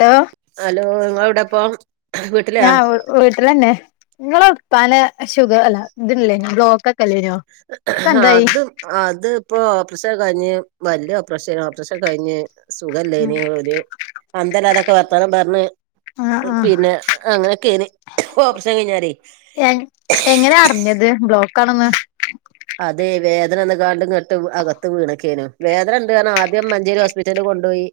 hello hello നിങ്ങള് ഇവിടിപ്പം വീട്ടിലാ ഞാൻ വീട്ടിലന്നെ നിങ്ങ ഉപ്പാല ഷുഗർ അല്ല ഇതില്ലേ ബ്ലോക്ക് ഒക്കെല്ലേ വരൊ അതും അത് ഇപ്പോ ഓപ്പറേഷൻ കഴിഞ്ഞ് വല്ലിയ ഓപ്പറേഷന ഓപ്പറേഷൻ കഴിഞ്ഞ് സുഖല്ലേ ഇനി ഒര് അന്തല്ല അതൊക്കെ വർത്താനം പറഞ്ഞ് ആഹ് ആഹ് പിന്നെ അങ്ങനെയൊക്കെന് ഓപ്പ്ഷൻ കഴിഞ്ഞാലേ എങ്ങനയാ അറിഞ്ഞത് ബ്ലോക്കാണന്ന് അതെ വേദന ഒന്ന കാണ്ടും അകത്ത് വീണക്കേനും വേദന ഉണ്ട് കാരണം ആദ്യം മഞ്ചേരി ഹോസ്പിറ്റലിൽ കൊണ്ടുപോയി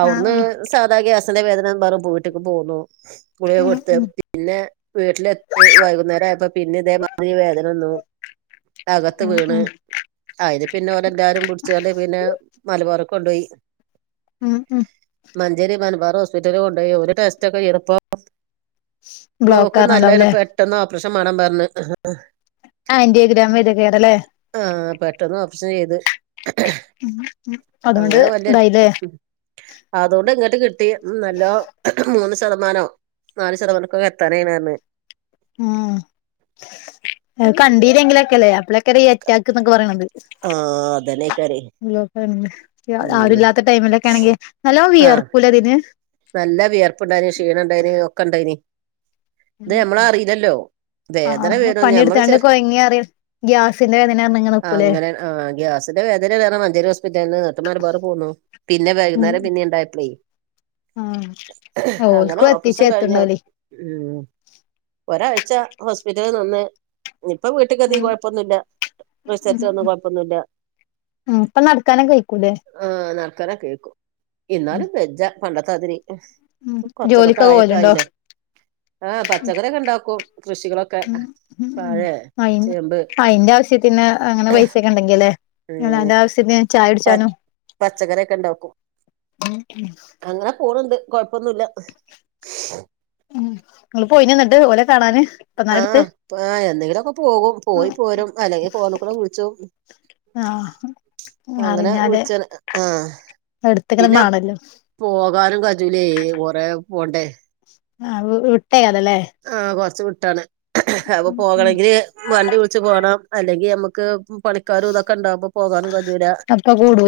അവിട്ന്ന് ആഹ് ആഹ് സാദാഗ്യാസിന്റെ വേദന ആന്നും പറഞ്ഞ് വീട്ടിക്ക് പോകുന്നു ഗുളിക ഉം കൊടുത്ത് ഉം പിന്നെ വീട്ടിലെത്തി വൈകുന്നേരം ആയപ്പോ പിന്നെ ഇതേമാതിരി വേദനവന്നു അകത്ത് ഉം വീണ് ഉം അതിന് പിന്നെ ഓരെല്ലാരും പിടിച്ചുകൊണ്ട് പിന്നെ മലബാറ്ക്ക് കൊണ്ടുപോയി ഉം ഉം മഞ്ചേരി മൻബാർ ഹോസ്പിറ്റലി കൊണ്ട് പോയി ഒരു ടെസ്റ്റ് ഒക്കെചെയ്തെപ്പോ ബ്ലോക്കൊന്നല്ല ഇത് ബ്ലോക്കാർന്നുണ്ടാവുല്ലേ പെട്ടെന്ന് ഓപ്രേഷൻ വേണം പറഞ്ഞ് ആന്റിയോഗ്രാം ചെയ്തെന്റെയാണല്ലേ ആഹ് പെട്ടന്ന് ഓപ്രഷൻ ചെയ്ത് ഉം അങ്ങനെ വല്ല അതോണ്ട്ങ്ങട്ട് കിട്ടി നല്ലോം മൂന്ന് ശതമാനോ നാല് ശതമാനക്കൊക്കെ എത്താനായിണർഞ്ഞ് ഉം അവ് കണ്ടീല്ലെങ്കിലൊക്കെല്ലേ അപ്പളക്കെല്ലെ ഈ അറ്റാക്ക്ന്നൊക്കെ പറിണത് ആഹ് അതന്നെ ഉം ഉം ഉം ആരില്ലാത്ത ടൈമിലൊക്കെ ആണെങ്കിൽ നല്ലോ ആ വിയർക്കൂലെതിത് നല്ല വിയർപ്പുണ്ടായ്ന് ക്ഷീണംണ്ടായ്നി ഒക്കെണ്ടായ്നി ഇത് ഞമ്മളറില്ലല്ലോ വേദന ആഹ് വെരും ഞമ്മൾ പണിയെടുത്താണ്ട് ചെർ കൊഴങ്ങി അറിയ ഗ്യാസിന്റെ വേദന പറഞ്ഞ് ഇങ്ങനെ നിക്കൂലേ അങ്ങനെ ആഹ് ഗ്യാസ് ഇതിന്റെ വേദനേണ് ർഞ്ഞ് മഞ്ചേരി ഹോസ്പിറ്റൽന്ന് ന്നട്ട് മലബാറി പോന്നു പിന്നെ ഉം വൈക്നേരം പിന്നിണ്ടായപ്പളെ ആഹ് അങ്ങനെ ഓൽക്കും എത്തിച്ചേ ഓപ്പറേഷൻ കഴിഞ്ഞര എത്തണ്ടാവൂലേ ഉം ഒരാഴ്ച ഹോസ്പിറ്റലി നിന്ന് ഇപ്പൊ വീട്ട്ക്കെത്തീ കൊഴപ്പൊന്നുല്ല റിസൽറ്റ് വന്ന് കൊഴപ്പൊന്നുല്ല ഉം ഇപ്പൊ നടക്കാനേക്കെ വെയ്ക്കൂലെ ആഹ് നടക്കാനെക്കെ വേയ്ക്കും എന്നാലും വെജ്ജ പണ്ടത്താതിരി കൊർച്ചൊക്ക ജോലിക്കൊക്കെ പോവലുണ്ടോ പ്രായക്കായിലെ ആഹ് പച്ചക്കറിക്കെണ്ടാക്കും കൃഷികളൊക്കെ ഉം ഉം വാഴേ അയ് ചേമ്പ് അയിന്റെ ആവശ്യത്തിന് അങ്ങനെ പൈസക്കെണ്ടാക്കി അല്ലേ ഇനി ഉം അനാവശ്യത്തിന് പ ചായുടിച്ചാലും പച്ചക്കറിയൊക്കെ ഉണ്ടാക്കും അങ്ങനെ പോണ് ണ്ട് കൊഴപ്പൊന്നുല്ല ഉം ങ്ങള് പോയിനന്നട്ട് ഓലെ കാണാന് ഇപ്പന്നാരെ അടുത്ത് ആഹ് ആഹ് എന്നെങ്കിലൊക്കെ പോകും പോയി പോരും അല്ലെങ്കി ഫോണിൽ കൂടെ വിൾച്ചോക്കും ആഹ് അറിഞ്ഞാല് വിളിച്ച ആഹ് എട്ത്ത്ങ്ങണ പിന്നെ മാണല്ലോ പോകാനും കജൂലേ കൊറെ പോണ്ടേ [unintelligible] യാണല്ലേ ആഹ് കൊറച്ച് വിട്ടാണ് അപ്പൊ പോകണെങ്കില് വണ്ടി വിളിച്ച് പോണം അല്ലെങ്കി മ്മക്ക് പണിക്കാരും തൊക്കെ ഇണ്ടകുമ്പോ പോകാനും കജൂലാ [unintelligible]